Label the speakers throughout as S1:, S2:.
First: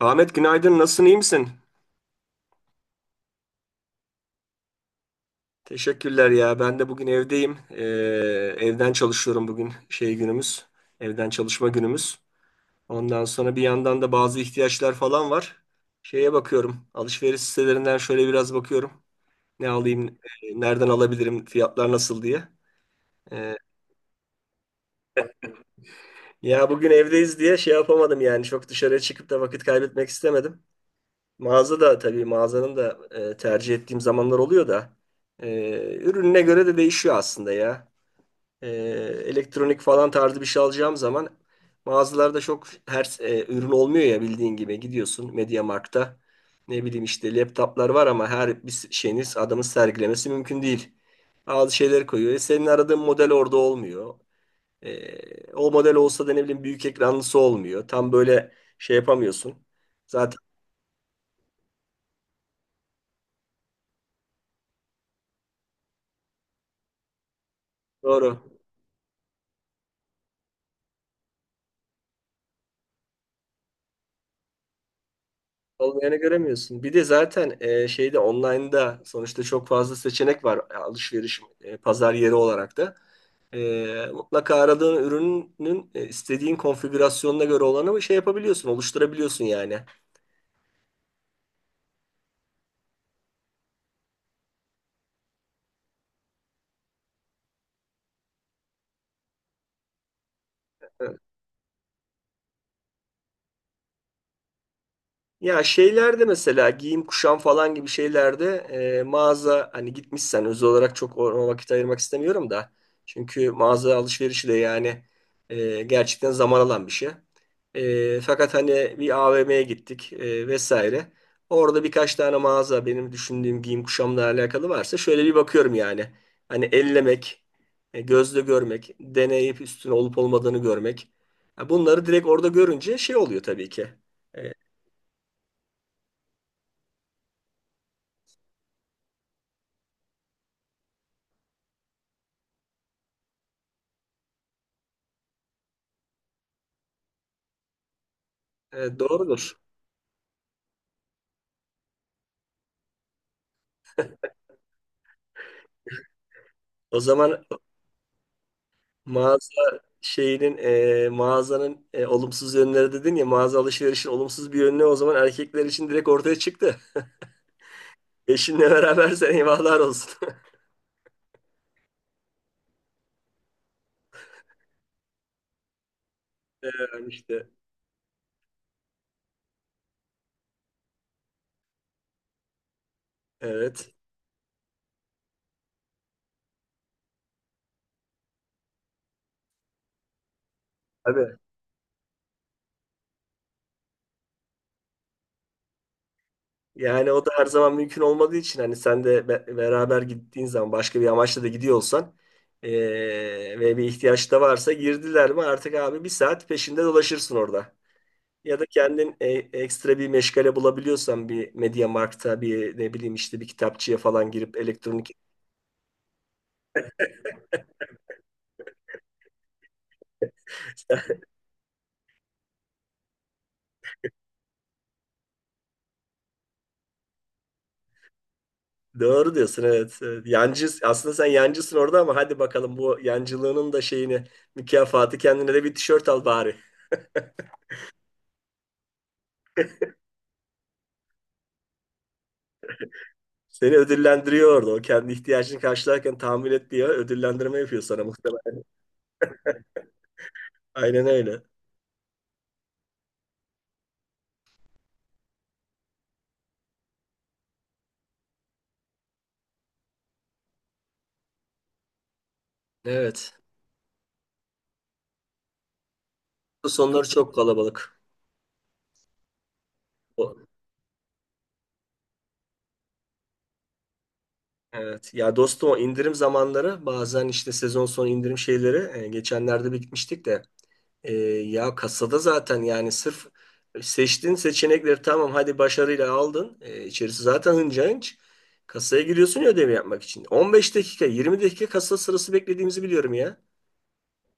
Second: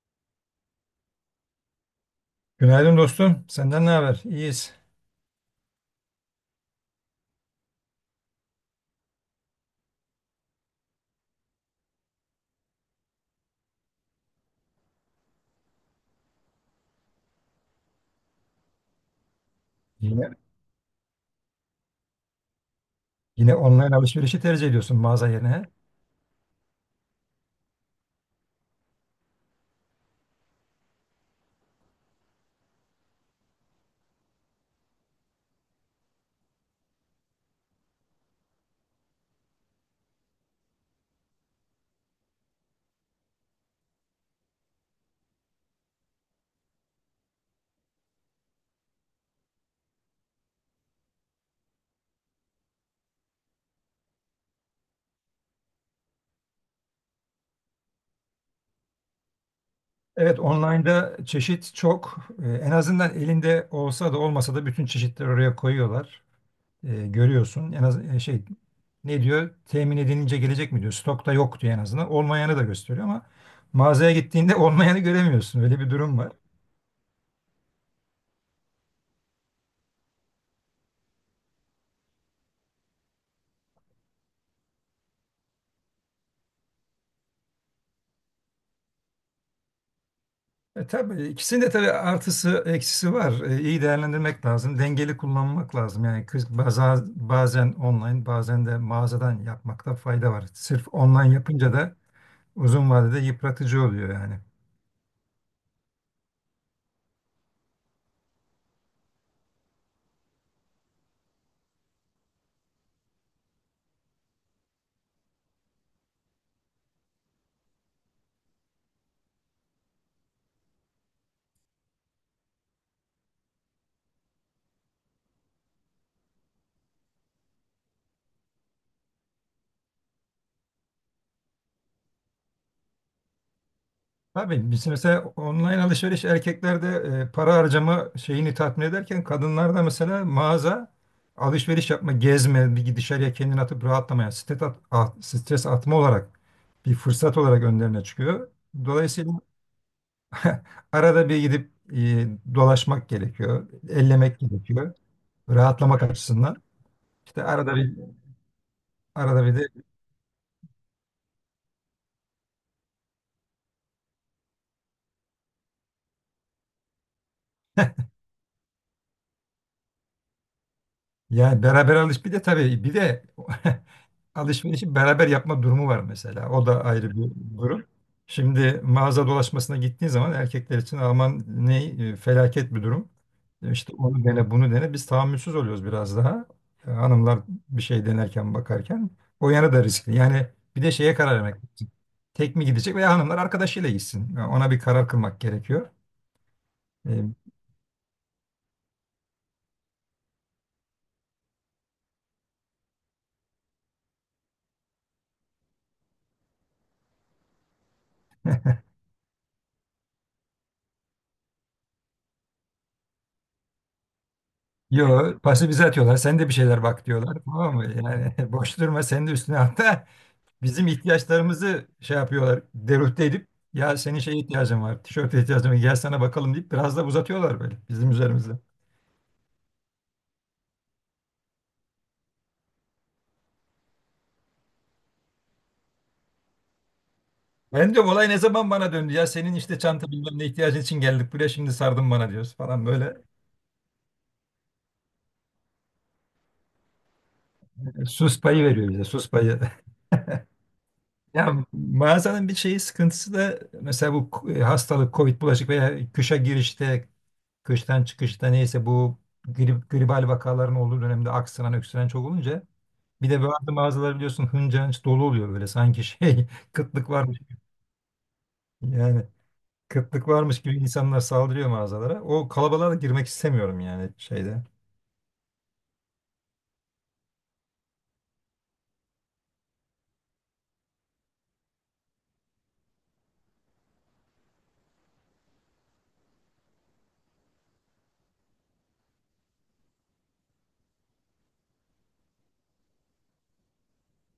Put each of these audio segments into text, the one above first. S1: Ahmet günaydın. Nasılsın? İyi misin?
S2: Günaydın dostum. Senden ne haber? İyiyiz.
S1: Teşekkürler ya. Ben de bugün evdeyim. Evden çalışıyorum bugün. Şey günümüz. Evden çalışma günümüz. Ondan sonra bir yandan da bazı ihtiyaçlar falan var. Şeye bakıyorum. Alışveriş sitelerinden şöyle biraz bakıyorum. Ne alayım,
S2: Yine,
S1: nereden alabilirim, fiyatlar nasıl diye.
S2: yine
S1: Ee,
S2: online alışverişi tercih ediyorsun mağaza yerine.
S1: ya bugün evdeyiz diye şey yapamadım yani. Çok dışarıya çıkıp da vakit kaybetmek istemedim. Mağaza da tabii, mağazanın da tercih ettiğim zamanlar oluyor da. e, ürününe göre de değişiyor aslında ya. e, elektronik falan tarzı bir şey alacağım zaman mağazalarda çok her ürün olmuyor ya. Bildiğin gibi, gidiyorsun MediaMarkt'ta, ne bileyim işte laptoplar var ama her bir şeyiniz adamın sergilemesi mümkün değil. Bazı şeyler koyuyor. Senin aradığın model orada olmuyor. O model olsa da ne bileyim büyük ekranlısı olmuyor. Tam böyle şey yapamıyorsun. Zaten
S2: Evet, online'da çeşit çok. En azından elinde olsa da olmasa da bütün çeşitleri oraya koyuyorlar. Görüyorsun. En az şey
S1: doğru.
S2: ne diyor? Temin edilince gelecek mi diyor. Stokta yok diyor en azından. Olmayanı da gösteriyor ama mağazaya gittiğinde olmayanı göremiyorsun. Öyle bir
S1: Olmayanı
S2: durum var.
S1: göremiyorsun. Bir de zaten şeyde, online'da sonuçta çok fazla seçenek var, alışveriş pazar yeri olarak da. Mutlaka aradığın ürünün istediğin konfigürasyonuna göre olanı şey yapabiliyorsun, oluşturabiliyorsun yani.
S2: E, tabii ikisinin de artısı eksisi var. E, iyi değerlendirmek lazım. Dengeli kullanmak lazım. Yani bazen online bazen de mağazadan yapmakta fayda var. Sırf online yapınca da uzun vadede yıpratıcı oluyor yani.
S1: Ya şeylerde, mesela giyim kuşam falan gibi şeylerde, mağaza, hani gitmişsen, özel olarak çok ona vakit ayırmak istemiyorum da. Çünkü mağaza alışverişi de yani gerçekten zaman alan bir şey. Fakat hani bir AVM'ye gittik vesaire. Orada birkaç tane mağaza benim düşündüğüm giyim kuşamla alakalı varsa şöyle bir bakıyorum yani. Hani ellemek, gözle görmek, deneyip üstüne olup olmadığını görmek. Ha, bunları direkt orada görünce şey oluyor tabii ki. E,
S2: Tabii biz mesela online alışveriş erkeklerde para harcama şeyini tatmin ederken kadınlarda mesela mağaza alışveriş yapma, gezme, bir dışarıya kendini atıp rahatlamaya, stres atma olarak bir fırsat olarak önlerine çıkıyor. Dolayısıyla
S1: Doğrudur.
S2: arada bir gidip dolaşmak gerekiyor, ellemek gerekiyor, rahatlamak açısından.
S1: O zaman
S2: İşte arada bir
S1: mağaza
S2: arada bir de
S1: şeyinin, mağazanın olumsuz yönleri dedin ya, mağaza alışverişin olumsuz bir yönü o zaman erkekler için direkt ortaya çıktı. Eşinle berabersen eyvahlar olsun.
S2: yani beraber alış bir de tabii bir de alışverişi beraber yapma durumu var mesela. O da
S1: Yani
S2: ayrı
S1: işte
S2: bir durum. Şimdi mağaza dolaşmasına gittiğin zaman erkekler için aman ne felaket bir durum. E, İşte
S1: evet.
S2: onu dene bunu dene biz tahammülsüz oluyoruz biraz daha. E, hanımlar bir şey denerken bakarken o yana da riskli. Yani bir de şeye karar
S1: Tabii.
S2: vermek. Tek mi gidecek veya hanımlar arkadaşıyla gitsin. Yani ona bir karar kılmak gerekiyor.
S1: Yani o da
S2: E,
S1: her zaman mümkün olmadığı için, hani sen de beraber gittiğin zaman, başka bir amaçla da gidiyor olsan e, ve bir ihtiyaç da varsa, girdiler mi artık abi bir saat peşinde dolaşırsın orada. Ya da kendin ekstra bir meşgale bulabiliyorsan, bir Media Markt'a, bir ne bileyim işte bir kitapçıya falan girip elektronik.
S2: Yo, pası bize atıyorlar. Sen de bir şeyler bak diyorlar. Tamam mı? Yani boş durma sen de üstüne, hatta bizim ihtiyaçlarımızı şey yapıyorlar. Deruhte edip ya senin şeye ihtiyacın var. Tişörte ihtiyacın var. Gel sana bakalım deyip biraz da uzatıyorlar böyle bizim üzerimizde.
S1: Doğru diyorsun, evet. Evet. Yancı, aslında sen yancısın orada, ama hadi bakalım, bu yancılığının da şeyini, mükafatı, kendine de bir tişört al bari.
S2: Ben diyorum olay ne zaman bana döndü ya senin işte çanta bilmem ne ihtiyacın için geldik buraya şimdi sardın bana diyoruz falan böyle.
S1: Seni ödüllendiriyor orada. O kendi ihtiyacını karşılarken tahmin et diye ödüllendirme yapıyor sana
S2: Sus
S1: muhtemelen.
S2: payı veriyor bize, sus payı.
S1: Aynen öyle.
S2: Ya mağazanın bir şeyi sıkıntısı da mesela bu hastalık, Covid bulaşık veya kışa girişte, kıştan çıkışta neyse bu grip, gribal vakaların olduğu dönemde aksıran, öksüren çok olunca bir
S1: Evet.
S2: de bazı mağazalar biliyorsun hınca hınç dolu oluyor böyle sanki şey
S1: Bu sonları
S2: kıtlık
S1: çok
S2: varmış
S1: kalabalık.
S2: yani kıtlık
S1: O-
S2: varmış gibi insanlar saldırıyor mağazalara. O kalabalığa da girmek istemiyorum yani şeyde.
S1: Evet. Ya dostum, o indirim zamanları, bazen işte sezon sonu indirim şeyleri, geçenlerde bir gitmiştik de, ya kasada zaten, yani sırf seçtiğin seçenekleri tamam, hadi başarıyla aldın. E, içerisi zaten hınca hınç. Kasaya giriyorsun ya ödevi yapmak için. 15 dakika, 20 dakika kasa sırası beklediğimizi biliyorum ya.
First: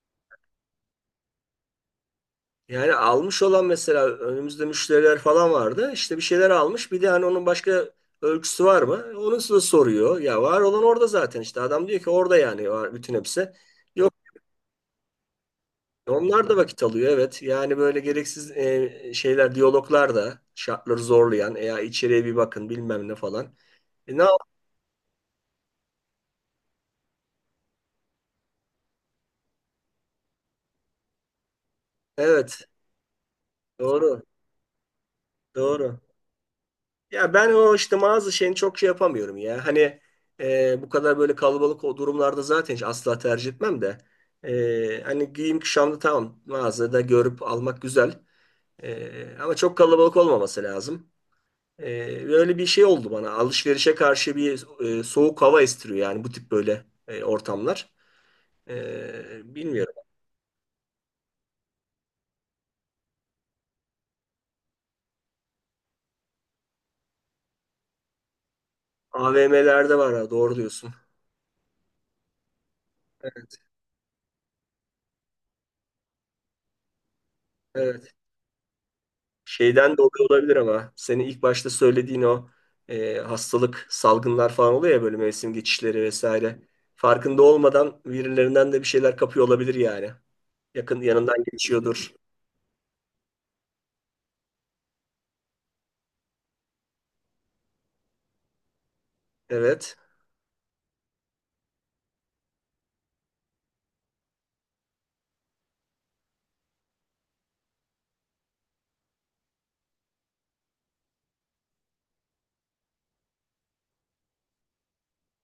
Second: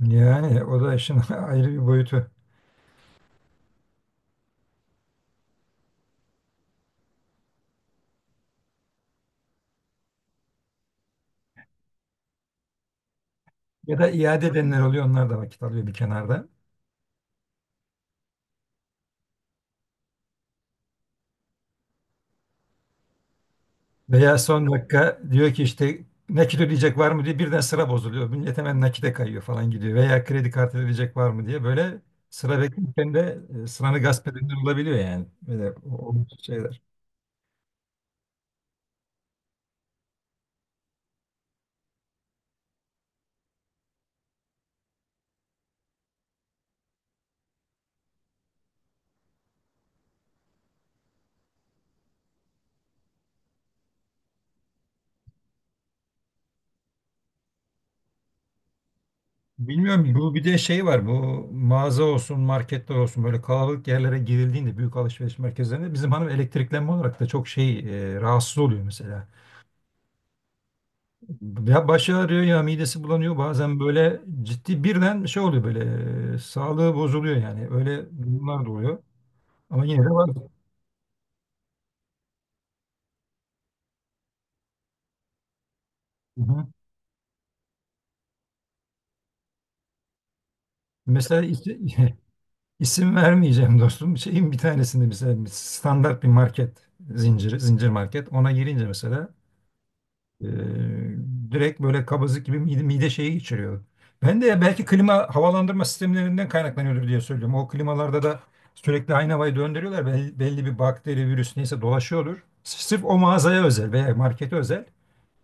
S2: Yani o da işin ayrı bir boyutu.
S1: Yani almış olan, mesela önümüzde müşteriler falan vardı. İşte bir şeyler almış. Bir de hani onun başka ölçüsü var mı, onu size soruyor. Ya var olan orada zaten işte. Adam diyor ki orada, yani var bütün hepsi.
S2: Ya da iade edenler oluyor, onlar da vakit alıyor bir
S1: Onlar
S2: kenarda.
S1: da vakit alıyor, evet. Yani böyle gereksiz şeyler, diyaloglar da şartları zorlayan, "E ya içeriye bir bakın bilmem ne" falan. E, ne
S2: Veya
S1: yap-
S2: son dakika diyor ki işte nakit ödeyecek var mı diye birden sıra bozuluyor. Millet hemen nakite kayıyor falan gidiyor. Veya kredi kartı ödeyecek var mı diye böyle sıra
S1: Evet,
S2: beklerken de sıranı
S1: doğru,
S2: gasp edenler olabiliyor yani. Böyle
S1: doğru.
S2: o şeyler.
S1: Ya ben o işte bazı şeyini çok şey yapamıyorum ya. Hani bu kadar böyle kalabalık, o durumlarda zaten hiç asla tercih etmem de. Hani giyim kuşamda tamam, mağazada görüp almak güzel. Ama çok kalabalık olmaması lazım. Böyle bir şey oldu bana. Alışverişe karşı bir soğuk hava estiriyor yani bu tip böyle ortamlar. Bilmiyorum.
S2: Bilmiyorum, bu bir de şey var, bu mağaza olsun marketler olsun böyle kalabalık yerlere girildiğinde büyük alışveriş merkezlerinde bizim hanım elektriklenme olarak da çok şey rahatsız oluyor mesela.
S1: AVM'lerde var, ha, doğru diyorsun.
S2: Ya başı ağrıyor ya midesi bulanıyor.
S1: Evet,
S2: Bazen böyle ciddi birden şey oluyor böyle sağlığı bozuluyor yani. Öyle
S1: evet.
S2: durumlar da oluyor. Ama
S1: Şeyden
S2: yine de
S1: dolayı
S2: var.
S1: olabilir, ama senin ilk başta söylediğin o hastalık, salgınlar falan oluyor ya böyle, mevsim geçişleri
S2: Hı
S1: vesaire.
S2: hı.
S1: Farkında olmadan birilerinden de bir şeyler kapıyor olabilir yani. Yakın
S2: Mesela
S1: yanından geçiyordur.
S2: isim vermeyeceğim dostum. Şeyin bir tanesinde mesela bir standart bir market zincir market. Ona girince mesela
S1: Evet.
S2: Ee, direkt böyle kabızlık gibi mide şeyi geçiriyor. Ben de belki klima havalandırma sistemlerinden kaynaklanıyordur diye söylüyorum. O klimalarda da sürekli aynı havayı döndürüyorlar. Belli bir bakteri, virüs neyse dolaşıyordur. Sırf o mağazaya özel veya markete özel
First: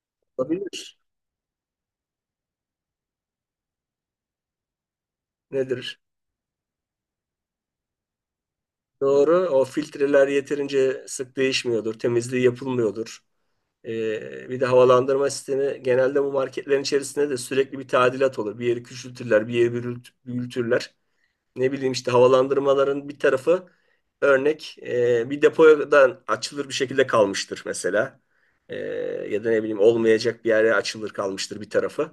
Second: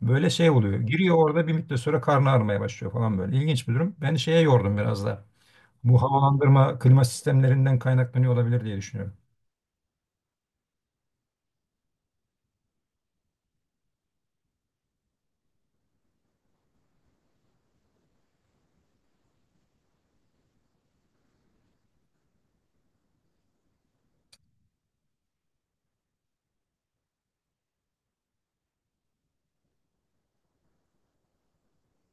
S2: böyle şey oluyor.
S1: Olabilir.
S2: Giriyor orada bir müddet sonra karnı ağrımaya başlıyor falan böyle. İlginç bir durum. Ben şeye yordum biraz da.
S1: Nedir?
S2: Bu havalandırma klima sistemlerinden kaynaklanıyor olabilir diye düşünüyorum.
S1: Doğru. O filtreler yeterince sık değişmiyordur. Temizliği yapılmıyordur. Bir de havalandırma sistemi, genelde bu marketlerin içerisinde de sürekli bir tadilat olur. Bir yeri küçültürler, bir yeri büyütürler. Ne bileyim işte, havalandırmaların bir tarafı örnek, bir depodan açılır bir şekilde kalmıştır mesela. Ee, ya da ne bileyim, olmayacak bir yere açılır kalmıştır bir tarafı.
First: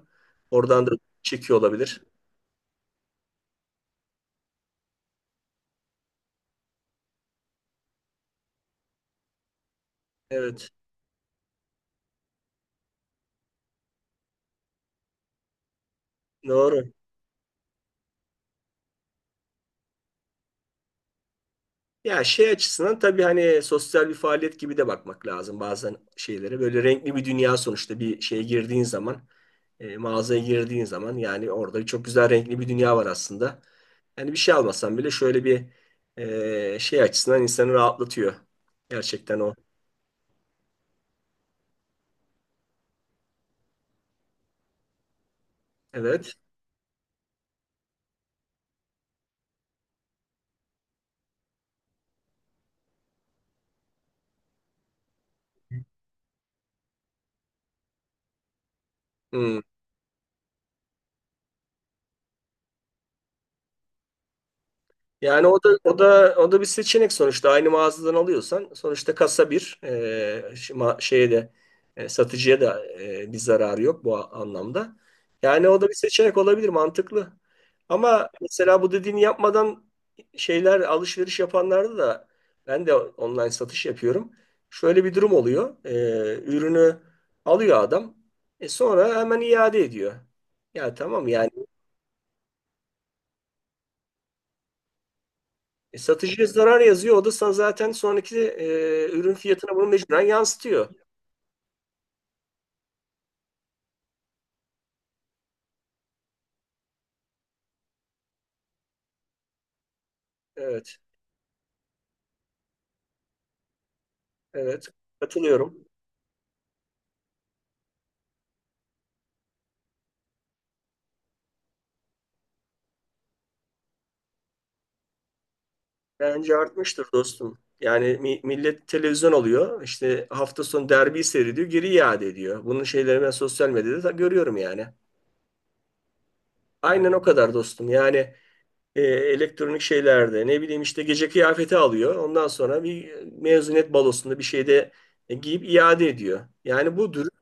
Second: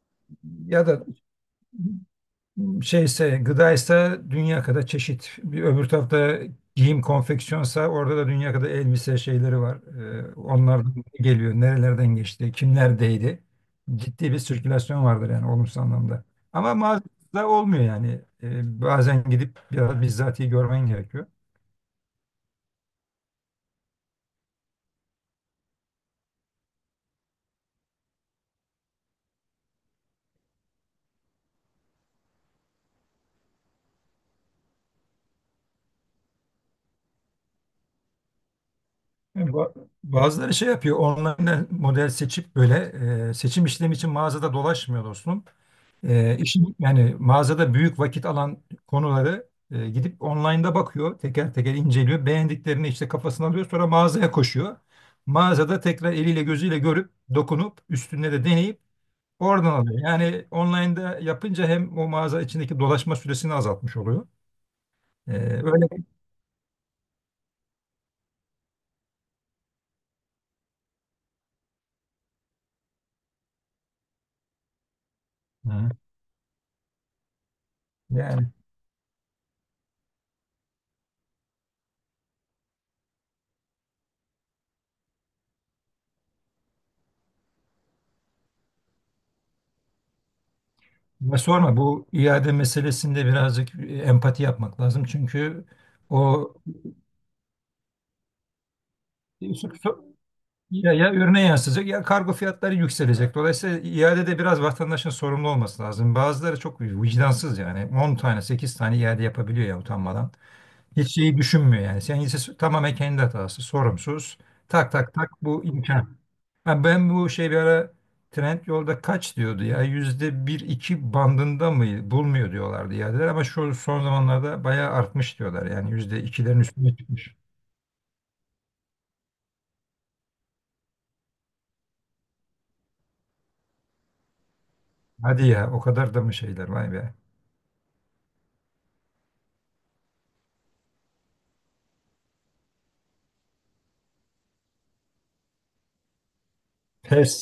S2: Ya
S1: Oradan da
S2: da
S1: çekiyor olabilir.
S2: şeyse gıdaysa dünya kadar çeşit. Bir öbür tarafta giyim konfeksiyonsa orada da dünya kadar elbise şeyleri var.
S1: Evet.
S2: Onlar da geliyor. Nerelerden geçti? Kimlerdeydi? Ciddi bir sirkülasyon vardır yani olumsuz anlamda. Ama
S1: Doğru.
S2: mağazada olmuyor yani. Bazen gidip biraz bizzatihi görmen gerekiyor.
S1: Ya şey açısından tabii, hani sosyal bir faaliyet gibi de bakmak lazım bazen şeylere. Böyle renkli bir dünya sonuçta, bir şeye girdiğin zaman, mağazaya girdiğin zaman yani, orada çok güzel renkli bir dünya var aslında. Yani bir şey almasan bile şöyle bir şey açısından insanı rahatlatıyor. Gerçekten
S2: Yani
S1: o.
S2: bazıları şey yapıyor. Online model seçip böyle seçim işlemi için mağazada dolaşmıyor dostum.
S1: Evet.
S2: E, işin yani mağazada büyük vakit alan konuları gidip online'da bakıyor. Teker teker inceliyor. Beğendiklerini işte kafasına alıyor. Sonra mağazaya koşuyor. Mağazada tekrar eliyle gözüyle görüp dokunup üstünde de deneyip
S1: Hmm.
S2: oradan alıyor. Yani online'da yapınca hem o mağaza içindeki dolaşma süresini azaltmış oluyor. E,
S1: Yani o da
S2: öyle.
S1: o da o da bir seçenek sonuçta. Aynı mağazadan alıyorsan sonuçta kasa bir şeye de, satıcıya da bir zararı yok bu anlamda. Yani o da
S2: Hı.
S1: bir seçenek olabilir, mantıklı. Ama
S2: Yani
S1: mesela bu dediğini yapmadan şeyler alışveriş yapanlarda da, ben de online satış yapıyorum. Şöyle bir durum oluyor. Ürünü alıyor adam. Sonra hemen iade ediyor. Ya tamam
S2: ne
S1: yani.
S2: sorma, bu iade meselesinde birazcık empati yapmak lazım. Çünkü
S1: Satıcıya
S2: o
S1: zarar yazıyor. O da zaten sonraki ürün fiyatına bunu mecburen yansıtıyor.
S2: ya ürüne yansıyacak ya kargo fiyatları yükselecek. Dolayısıyla iadede biraz vatandaşın sorumlu olması lazım. Bazıları çok vicdansız yani. 10 tane 8 tane iade yapabiliyor ya utanmadan.
S1: Evet,
S2: Hiç şeyi düşünmüyor yani. Sen ise tamamen kendi hatası sorumsuz.
S1: evet.
S2: Tak tak tak bu
S1: Katılıyorum.
S2: imkan. Ha, ben bu şey bir ara Trendyol'da kaç diyordu ya, yüzde bir iki bandında mı bulmuyor diyorlardı iadeler, ama şu son zamanlarda bayağı artmış diyorlar yani yüzde
S1: Bence
S2: ikilerin üstüne
S1: artmıştır
S2: çıkmış.
S1: dostum. Yani millet televizyon alıyor. İşte hafta sonu derbi seyrediyor. Geri iade ediyor. Bunun şeyleri ben sosyal medyada da görüyorum yani.
S2: Hadi ya, o kadar da mı şeyler, vay
S1: Aynen
S2: be.
S1: o kadar dostum. Yani elektronik şeylerde ne bileyim işte gece kıyafeti alıyor. Ondan sonra bir mezuniyet balosunda bir şeyde giyip iade ediyor. Yani bu dürüst
S2: Pes.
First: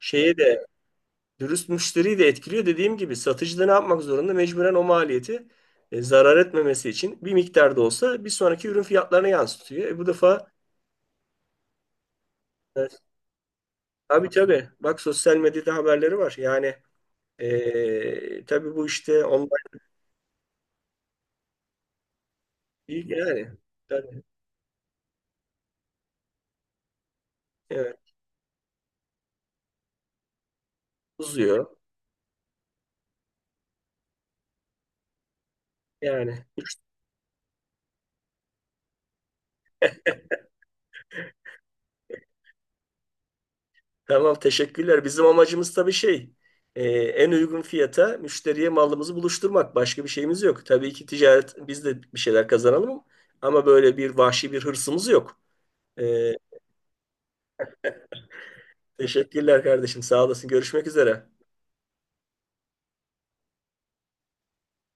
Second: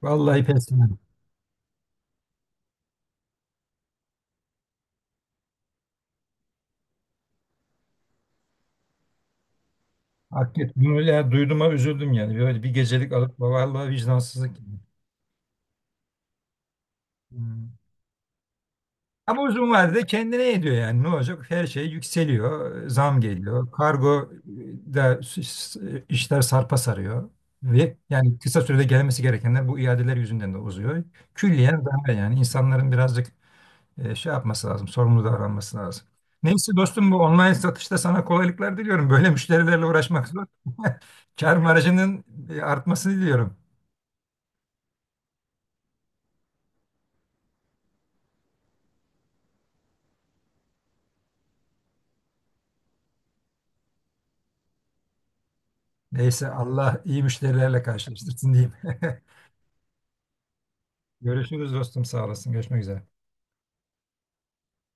S1: şeye
S2: Vallahi
S1: de
S2: pes yani.
S1: dürüst müşteriyi de etkiliyor. Dediğim gibi, satıcı da ne yapmak zorunda? Mecburen o maliyeti, zarar etmemesi için bir miktar da olsa bir sonraki ürün fiyatlarına yansıtıyor. Bu defa
S2: Hakikaten bunu ya duyduğuma üzüldüm yani. Böyle bir
S1: evet.
S2: gecelik alıp vallahi
S1: Tabii,
S2: vicdansızlık.
S1: tabii. Bak, sosyal medyada haberleri var. Yani
S2: Hmm.
S1: tabii bu işte
S2: Ama
S1: online
S2: uzun vadede kendine ediyor yani. Ne olacak? Her şey yükseliyor.
S1: değil
S2: Zam
S1: yani.
S2: geliyor.
S1: Tabii,
S2: Kargo da işler sarpa sarıyor. Ve
S1: evet.
S2: yani kısa sürede gelmesi gerekenler bu iadeler yüzünden de uzuyor.
S1: Uzuyor.
S2: Külliyen zarar yani. İnsanların birazcık şey yapması lazım, sorumlu davranması lazım.
S1: Yani.
S2: Neyse dostum, bu online satışta sana kolaylıklar diliyorum. Böyle müşterilerle uğraşmak zor. Kar marjının artmasını diliyorum.
S1: Tamam, teşekkürler. Bizim amacımız tabii şey, en uygun fiyata müşteriye malımızı buluşturmak. Başka bir şeyimiz yok. Tabii ki ticaret, biz de bir şeyler kazanalım, ama böyle bir vahşi bir hırsımız yok. E,
S2: Neyse, Allah iyi müşterilerle karşılaştırsın diyeyim.
S1: teşekkürler kardeşim. Sağ olasın. Görüşmek üzere.
S2: Görüşürüz dostum, sağ olasın. Görüşmek üzere.